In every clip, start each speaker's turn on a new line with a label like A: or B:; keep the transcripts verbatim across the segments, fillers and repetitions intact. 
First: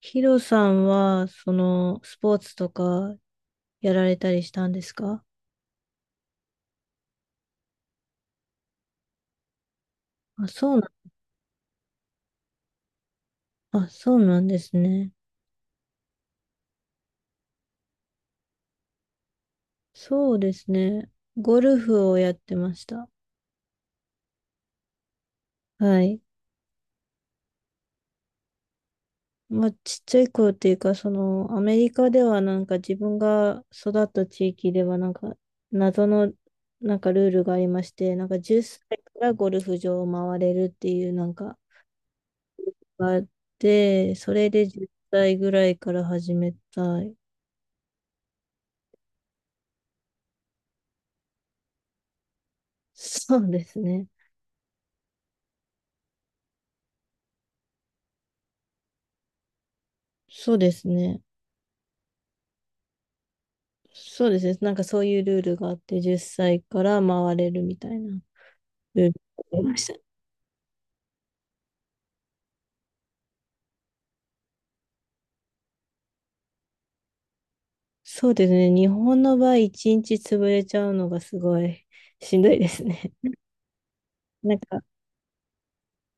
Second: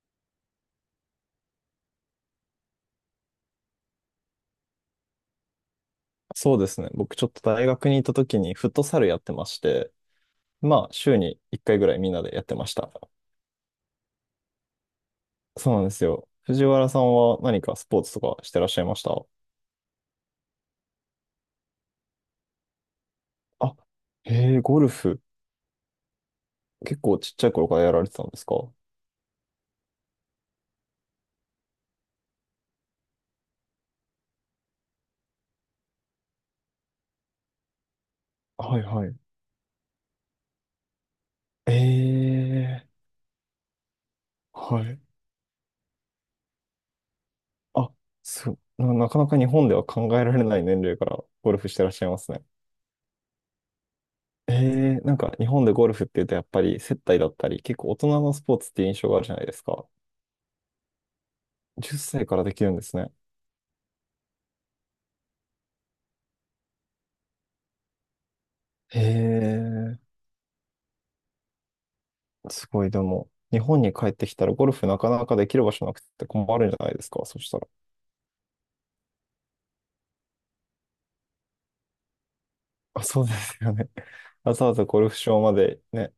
A: ヒロさんは、その、スポーツとかやられたりしたんですか？
B: そうですね。僕ちょっと大学にいた時にフットサルやってまして、
A: あ、そう
B: ま
A: な、
B: あ週にいっかいぐらいみんなでやってました。
A: あ、そうなんですね。
B: そうなんですよ。藤原さんは何かスポーツとかしてらっしゃいました？
A: そうですね。ゴルフをやってました。
B: あ、へえ、ゴルフ。
A: はい。
B: 結構ちっちゃい頃からやられてたんですか？
A: まあ、ちっちゃい頃っていうか、その、アメリカではなんか自分が育った地域ではなんか、謎の、なんかルールがありまして、なんか10
B: はい
A: 歳
B: は
A: か
B: い。
A: らゴルフ場を回れるっていうなんか
B: ええ、
A: があって、それで
B: は
A: 10
B: い。
A: 歳ぐらいから始めたい。
B: あ、そう、な、なかなか日本では考えられない年齢からゴルフしてらっしゃいますね。
A: そうですね。
B: ええ、なんか日本でゴルフって言うとやっぱり接待だったり、結構大人のスポーツって印象があるじゃないですか。
A: そうですね。
B: じゅっさいからできるんですね。
A: そうですね。なんかそういうルールがあって、じゅっさいから回れるみたいな
B: へ
A: ルールがありました。
B: え、すごい、でも、日本に帰ってきたらゴルフなかなかできる場所なくて困るんじゃないですか、そしたら。
A: そうですね。日本の場合、いちにち潰れちゃうのがすごいしんどいです
B: あ、
A: ね。
B: そうで すよね。
A: な
B: わ
A: ん
B: ざわ
A: か、
B: ざゴルフ場までね。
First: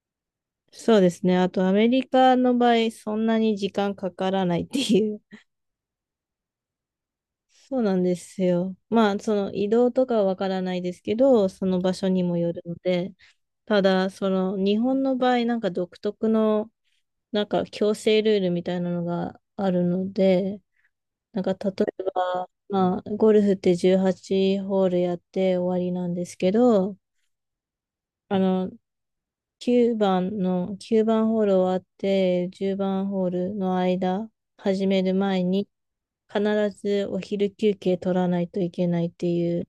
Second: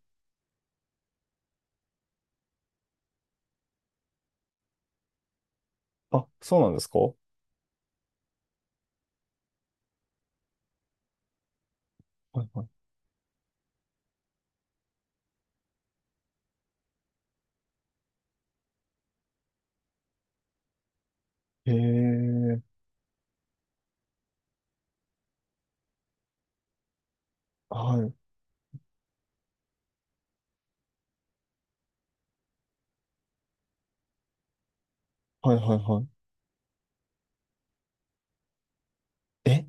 A: そうですね。あと、アメリカの場合、そんなに時間かからないっていう。
B: あ、そうなんですか？は
A: そうなんですよ。まあ、その移動とかはわからないですけど、その場所にも
B: い
A: よる
B: は
A: ので、ただ、その日本の場合、なんか独特のなんか強制ルールみたいなのがあるので、なんか
B: い。
A: 例
B: へ
A: えば、
B: え、
A: まあ、ゴルフってじゅうはちホールやって終わりなんですけど、
B: はい、
A: あの、9番の、きゅうばんホール終わってじゅうばんホールの間、始める前
B: はい、
A: に、
B: はい、は
A: 必ずお昼休憩取らないといけないって
B: い。
A: い
B: え、
A: う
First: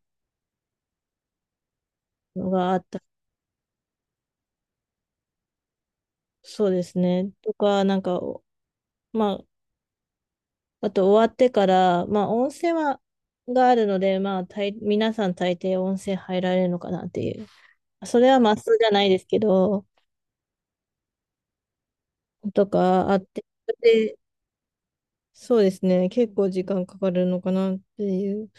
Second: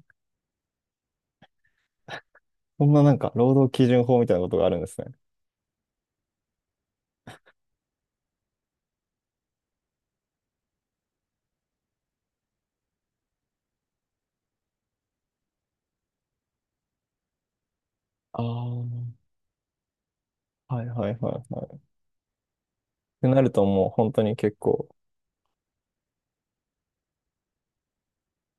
A: のがあっ
B: こん
A: た。
B: ななんか、労働基準法みたいなことがあるんですね。
A: そうですね。とか、なんか、まあ、あと終わってから、まあ温泉は、があるので、まあ大皆さん大抵温泉入られるのかなっていう。それは
B: ああ、
A: マスじ
B: は
A: ゃないですけど、
B: い、はい、はい、はい。っ
A: とかあっ
B: てな
A: て、
B: るともう本
A: で、
B: 当に結構、
A: そうですね、結構時間かかるのかなっていう。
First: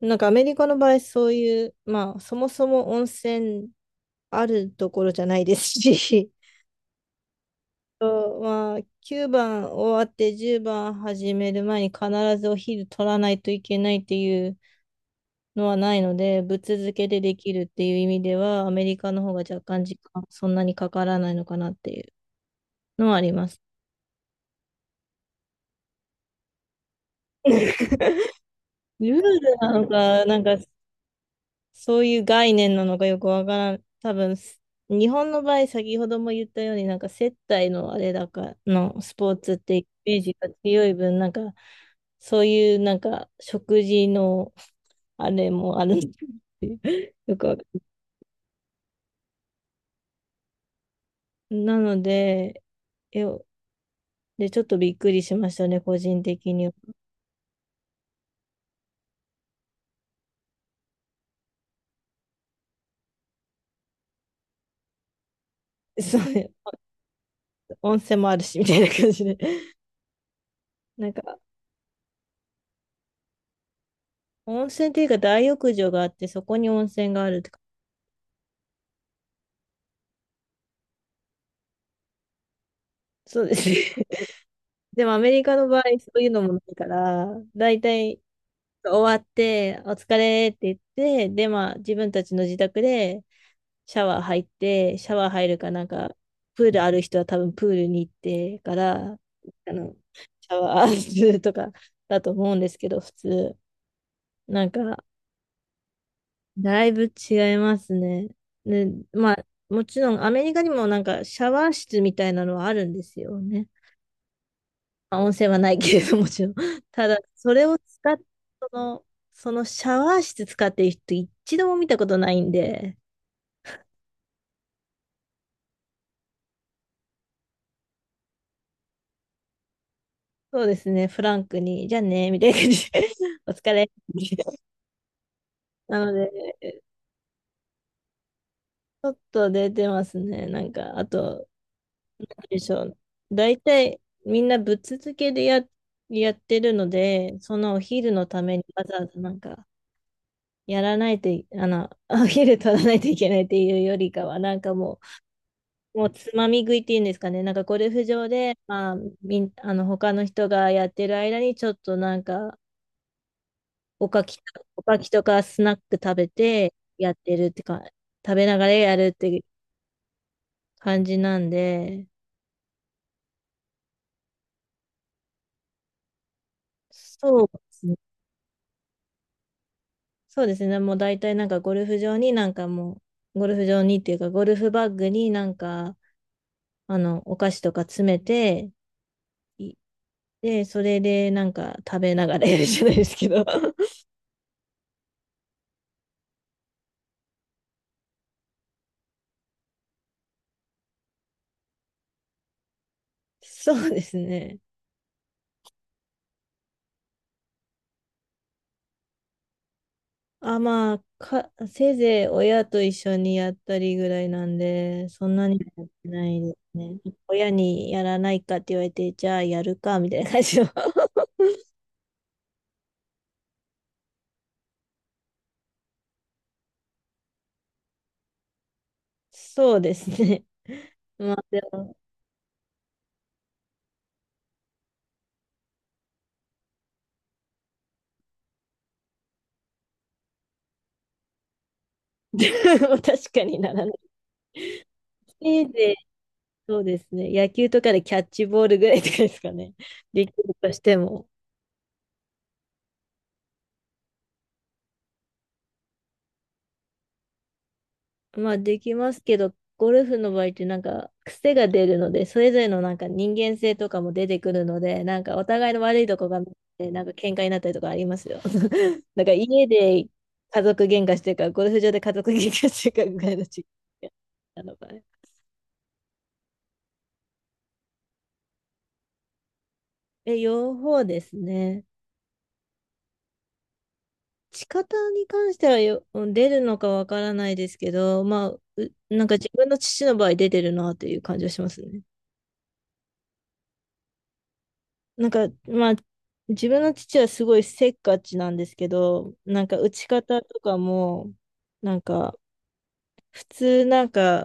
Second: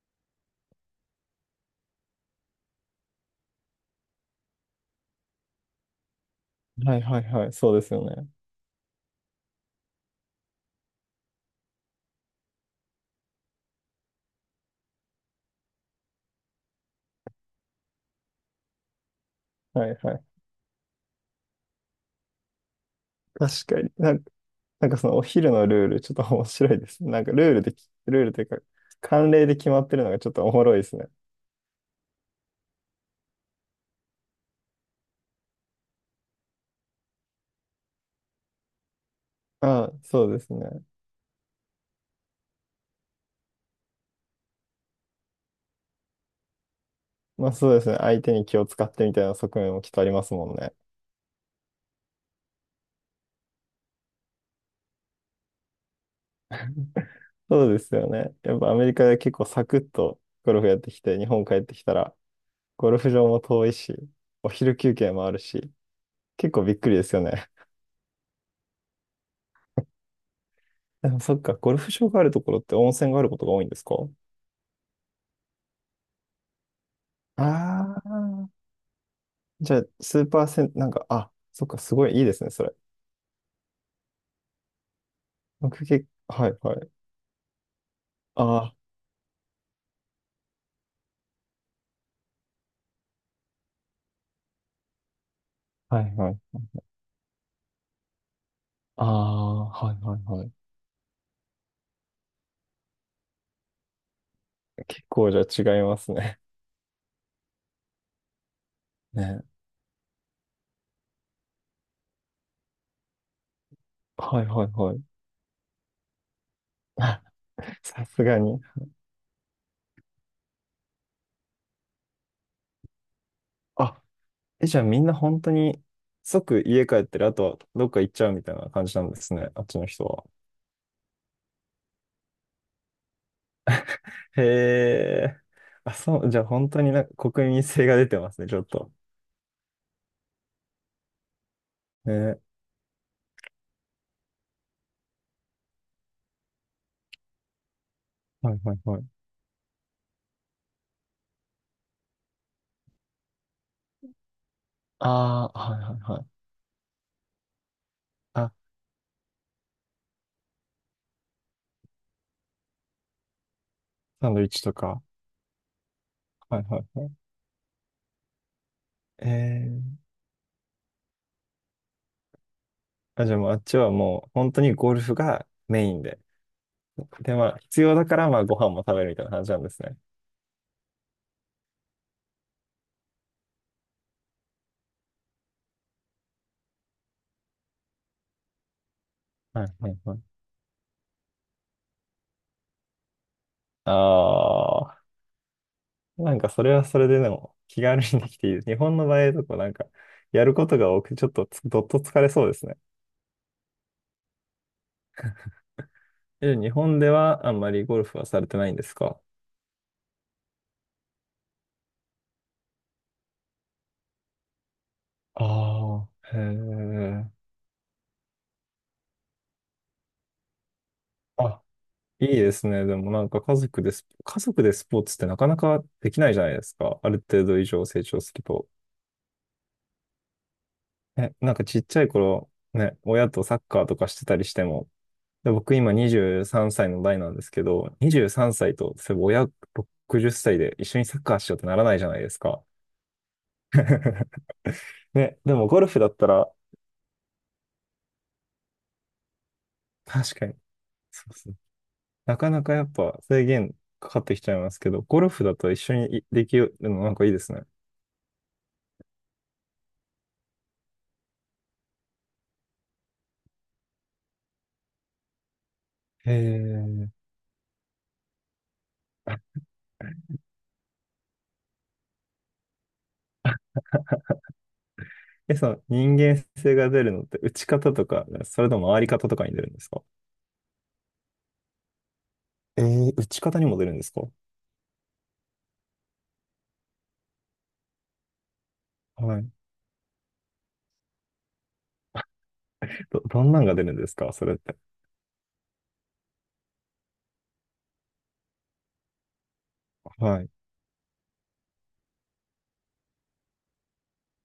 A: なんかアメリカの場合、そういう、まあそもそも温泉あるところじゃないですし、
B: はい、はい、はい、そうです よね。
A: そうまあ、きゅうばん終わってじゅうばん始める前に必ずお昼取らないといけないっていうのはないので、ぶっ続けでできるっていう意味では、アメリカの方が若干
B: はい、
A: 時
B: は
A: 間
B: い。
A: そんなにかからないのかなっていうのはあります。
B: 確かに。なんかなんかそのお昼のルール、ちょっと 面白いですね。なんかルールでき、ルールというか、
A: ルール
B: 慣例で決
A: な
B: まっ
A: の
B: てるのが
A: か、
B: ちょっ
A: なん
B: とお
A: か
B: もろいですね。
A: そういう概念なのかよくわからん。多分、日本の場合、先ほども言ったように、なんか接待のあれだかのスポーツって
B: あ
A: イ
B: あ、
A: メー
B: そう
A: ジ
B: で
A: が
B: すね。
A: 強い分、なんかそういうなんか食事のあれもあるんですよ。よく
B: まあ
A: わかん
B: そう
A: な
B: ですね。相手に気を使ってみたいな側面もきっとありますもんね。
A: いなので、えで、ちょっとびっくりしましたね、個人的に。
B: そうですよね。やっぱアメリカで結構サクッとゴルフやってきて、日本帰ってきたら、ゴルフ場も遠いし、お昼休憩もあるし、
A: そ
B: 結構
A: う、
B: びっくりですよね。
A: 温泉もあるし、みたいな感じで。な
B: で
A: ん
B: もそ
A: か、
B: っか、ゴルフ場があるところって温泉があることが多いんですか？
A: 温泉っていうか大浴場があって、そこに温泉があるってか。
B: ああー、じゃあ、スーパーセン、なんか、あ、そっか、すごいいいですね、それ。
A: そうですね。でもアメリカの場合、
B: 僕結
A: そういうの
B: は
A: も
B: い
A: ない
B: は
A: か
B: い。
A: ら、だいたい
B: あ
A: 終わって、お疲れって言って、で、まあ、自分たちの自宅でシャワー入って、シャワー入るかなん
B: あ、は
A: か、
B: いはい。
A: プールある人は多分プールに行ってか
B: あ
A: ら、
B: あ、
A: あ
B: は
A: の、
B: いはいは
A: シ
B: い。
A: ャワーするとかだと思うんですけど、普通。なん
B: 結
A: か、
B: 構じゃあ違いますね。
A: だいぶ違いますね。ね、ま
B: ね。
A: あ、もちろんアメリカにもなんかシャワー室みたいなのはあるんですよね。
B: はいはいはい。
A: まあ、温泉はないけれどもちろん。ただ、
B: あ、
A: それを
B: さ
A: 使っ、
B: すがに。
A: その、そのシャワー室使ってる人一度も見たことないんで、
B: あ、え、じゃあみんな本当に即家帰ってる、あとはどっか行っちゃうみたいな感じなんですね。あっちの人は。
A: そうですね、フランクに、じゃあね、みたいな感じで、お疲れ。
B: へ え。あ、
A: なの
B: そ
A: で、
B: う、じゃあ本当
A: ち
B: になんか国民性が出てますね、ちょっと。
A: ょっと出てますね。なんか、あと、
B: ね。
A: でしょう。大体みんなぶっ続けでや、やってるので、そのお昼のた
B: は
A: め
B: い
A: に
B: はい
A: わざ
B: はい。
A: わざなんかやらないとい、あの、お昼取らないといけないっていうよりかは、なんかも
B: ああ、はいは
A: う、
B: い
A: もう
B: はい。
A: つまみ食いっていうんですかね、なんかゴルフ場
B: あ、
A: で、まあ、みん、あの、他の人がやってる間にちょっとなんか、おか
B: サン
A: き、
B: ドイッチと
A: おか
B: か。
A: きとかスナック食べ
B: はい
A: て
B: はいはい。
A: やってるってか、食べながらやるっ
B: え
A: て
B: ー、
A: 感じなんで、
B: あ、じゃあもうあっちはもう本当にゴルフがメインで。で、
A: そ
B: ま
A: う
B: あ、
A: で
B: 必
A: す
B: 要
A: ね、
B: だから、まあ、ご飯も食べるみたいな感じなんですね。
A: そうですね。もう大体なんかゴルフ場になんかもう、ゴルフ場にっていうか、ゴルフバッグになんか、あの、お菓子とか詰めて、
B: はい
A: い
B: はいはい。
A: で、それでなんか食べながらやるじゃないですけど。
B: ああ、なんかそれはそれででも気軽にできていいです。日本の場合だとかなんか、やることが多くて、ちょっとつどっと疲れそうですね。
A: そうですね。
B: え、日本ではあんまりゴルフはされてないんですか？
A: あ、まあ、か、せいぜい親と一緒にやったりぐらいなんで、そんなにやっ
B: あ
A: てな
B: あ、へ
A: いですね。
B: え。
A: 親にやらないかって言われて、じゃあやるか、みたいな感じの。
B: あ、いいですね。でもなんか家族でス、家族でスポーツってなかなかできないじゃないですか。ある程度以上成長すると。
A: そうですね。ま
B: え、
A: あ
B: なん
A: で
B: かちっ
A: も、
B: ちゃい頃、ね、親とサッカーとかしてたりしても、で僕今にじゅうさんさいの代なんですけど、にじゅうさんさいと、そういえば親ろくじゅっさいで一緒にサッカーしようってならないじゃないで すか。
A: 確かにならない。
B: ね、で
A: せ
B: も
A: い
B: ゴル
A: ぜ
B: フだったら、
A: そうですね。野球とかでキャッチボールぐらいとかですかね。でき
B: 確か
A: る
B: に、
A: として
B: そ
A: も。
B: うそう。なかなかやっぱ制限かかってきちゃいますけど、ゴルフだと一緒にできるのなんかいいですね。
A: まあできますけど、ゴルフの場合ってなんか癖が出るので、それぞれのなんか人間性とかも出てくるので、なんかお互いの悪いとこ
B: へ
A: が見えて、なん
B: え。
A: か喧嘩になったりとかありますよ。なんか家で家族喧嘩してるか、ゴルフ場で家族喧嘩してるかぐらいの違いなのかね。
B: え、その人間性が出るのって打ち方とか、それとも回り方とかに出るんですか？
A: え、両方ですね。
B: えー、打ち方にも出るんですか？
A: 仕方に関してはよ、出るのかわからないですけど、まあ、うなんか
B: は
A: 自
B: い。
A: 分の父の場合出てるなという感じはしますね。
B: ど、どんなんが出るんですかそれって。
A: なんか、まあ、自分の父はすごいせっかちなんですけど、なんか打ち方
B: はい。
A: とかも、なんか、普通なんか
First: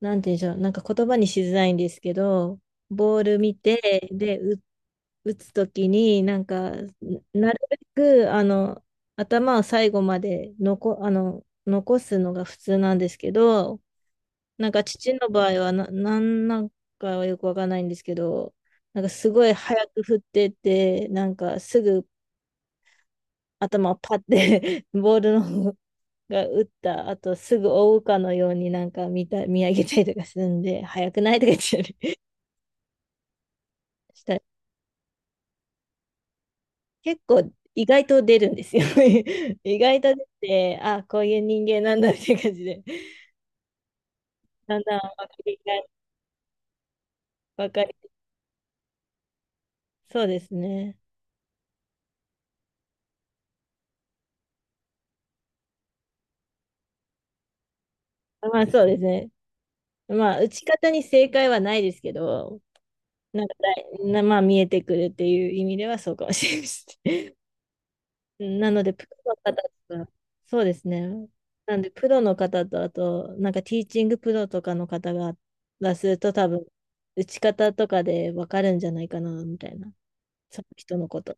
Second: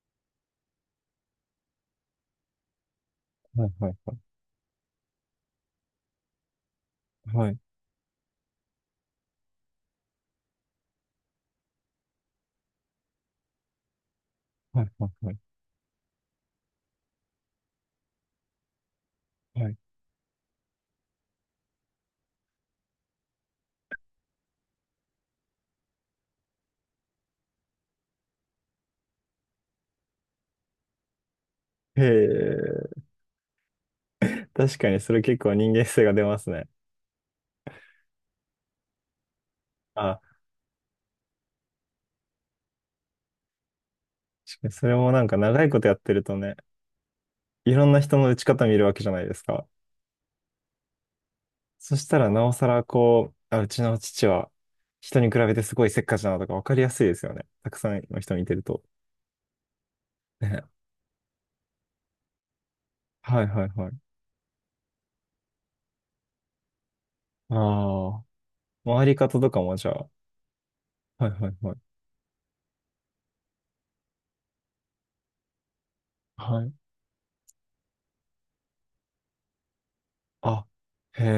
A: なんて言うんでしょう、なんか言葉にしづらいんですけど、ボール見
B: はい、はい、
A: て、
B: は
A: で、う打つときに、なんか、
B: い。は
A: なる
B: い
A: べく、あの、頭を最後まで残、あの、残すのが普通なんですけど、なん
B: は
A: か
B: い、はい、
A: 父の
B: はい。
A: 場合はな、なんなんかはよくわかんないんですけど、なんかすごい
B: はい、
A: 早く振ってって、なんかすぐ頭をパッて、 ボールの方が打った後すぐ追うかのようになんか見た、見上げたりとかするんで、早くないとか言っ
B: へ
A: て
B: え、
A: した。
B: 確かにそれ結構人間性が出ますね。
A: 結構意外と出るんですよ。意外と
B: あ、
A: 出て、あ、こういう人間なんだって感じで、
B: 確かに
A: だん
B: それ
A: だん
B: も
A: 分
B: なん
A: か
B: か
A: り
B: 長いこ
A: が、
B: とやってるとね、
A: 分
B: い
A: か
B: ろん
A: り、
B: な人の打ち方見るわけじゃないですか。
A: そうですね。
B: そしたらなおさらこう、あ、うちの父は人に比べてすごいせっかちだなとかわかりやすいですよね。たくさんの人見て
A: ま
B: る
A: あ
B: と。
A: そうですね。まあ打ち
B: ね。
A: 方に正解はないですけど、
B: は
A: な
B: い、
A: んか
B: はい、
A: だ
B: は
A: い
B: い。
A: な、まあ見えてくるっていう意味ではそうかもしれないです。
B: ああ、
A: なので、プ
B: 回り
A: ロの
B: 方とか
A: 方
B: もじゃ
A: と
B: あ。
A: か、そうですね。
B: はい、はい、は
A: なんで、
B: い。
A: プロの方と、あと、なんかティーチングプロとかの方が、がすると多
B: は
A: 分、
B: い。
A: 打ち方とかで分かるんじゃないかな、みたいな。そ
B: あ、
A: の人のこ
B: へ
A: と、わ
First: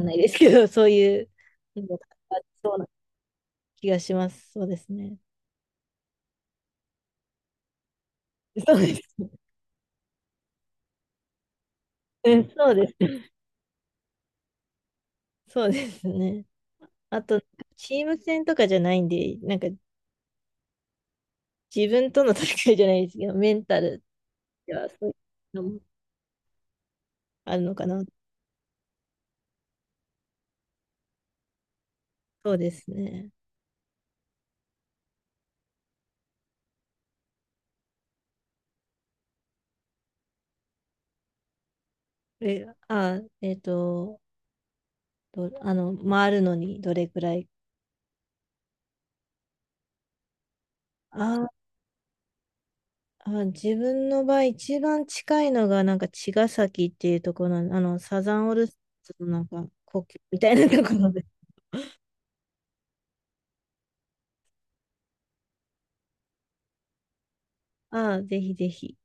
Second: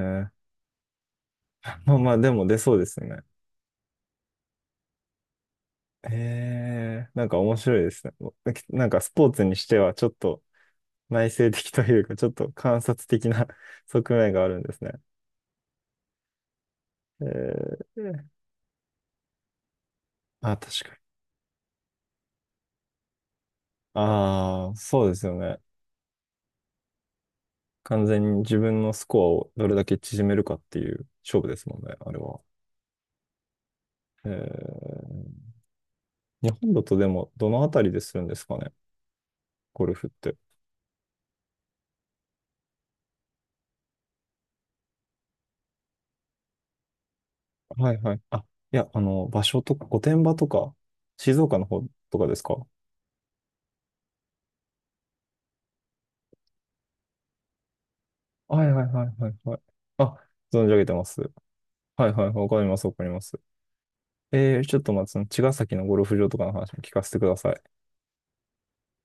A: かんないですけど、そういうの
B: まあ
A: が
B: まあ、で
A: あり
B: も出
A: そ
B: そ
A: う
B: うで
A: な
B: すね。
A: 気がします。そうですね。
B: へえ、なんか面白いですね。
A: そう
B: なん
A: です。
B: かスポーツにしてはちょっと内省的というか、ちょっ
A: うん、
B: と
A: そう
B: 観
A: です。
B: 察的な 側面があるんですね。
A: そうですね。あと、チ
B: え
A: ーム
B: え、
A: 戦とかじゃないんで、なんか
B: あ、確かに。
A: 自分との戦いじゃないですけど、メンタル
B: あ
A: で
B: あ、
A: は
B: そ
A: そ
B: う
A: うい
B: で
A: う
B: すよね。
A: のもあるのかな。
B: 完全に自分のスコアをどれだけ縮めるかっていう勝負ですもんね、あれは。
A: そうですね。
B: ええ、日本だとでもどのあたりでするんですかね、ゴルフって。
A: え、あ、えっと、どあの、回るのにどれくらい、
B: はいはい。あ、いや、あの、場所とか、御殿場とか、静
A: あ
B: 岡の方とかですか？
A: あ、自分の場合、一番近いのが、なんか、茅ヶ崎っていうところなのあの、サザンオー
B: は
A: ル
B: い
A: ス
B: はいはい
A: ターズ
B: は
A: の
B: い
A: なん
B: はい。
A: か、故
B: あ、
A: 郷みたい
B: 存
A: な
B: じ上
A: と
B: げ
A: こ
B: てま
A: ろ
B: す。
A: で。
B: はいはい、わかりますわかります。えー、ちょっとまあ、その茅ヶ崎のゴルフ場とかの話も聞かせてください。
A: ああ、ぜひぜひ。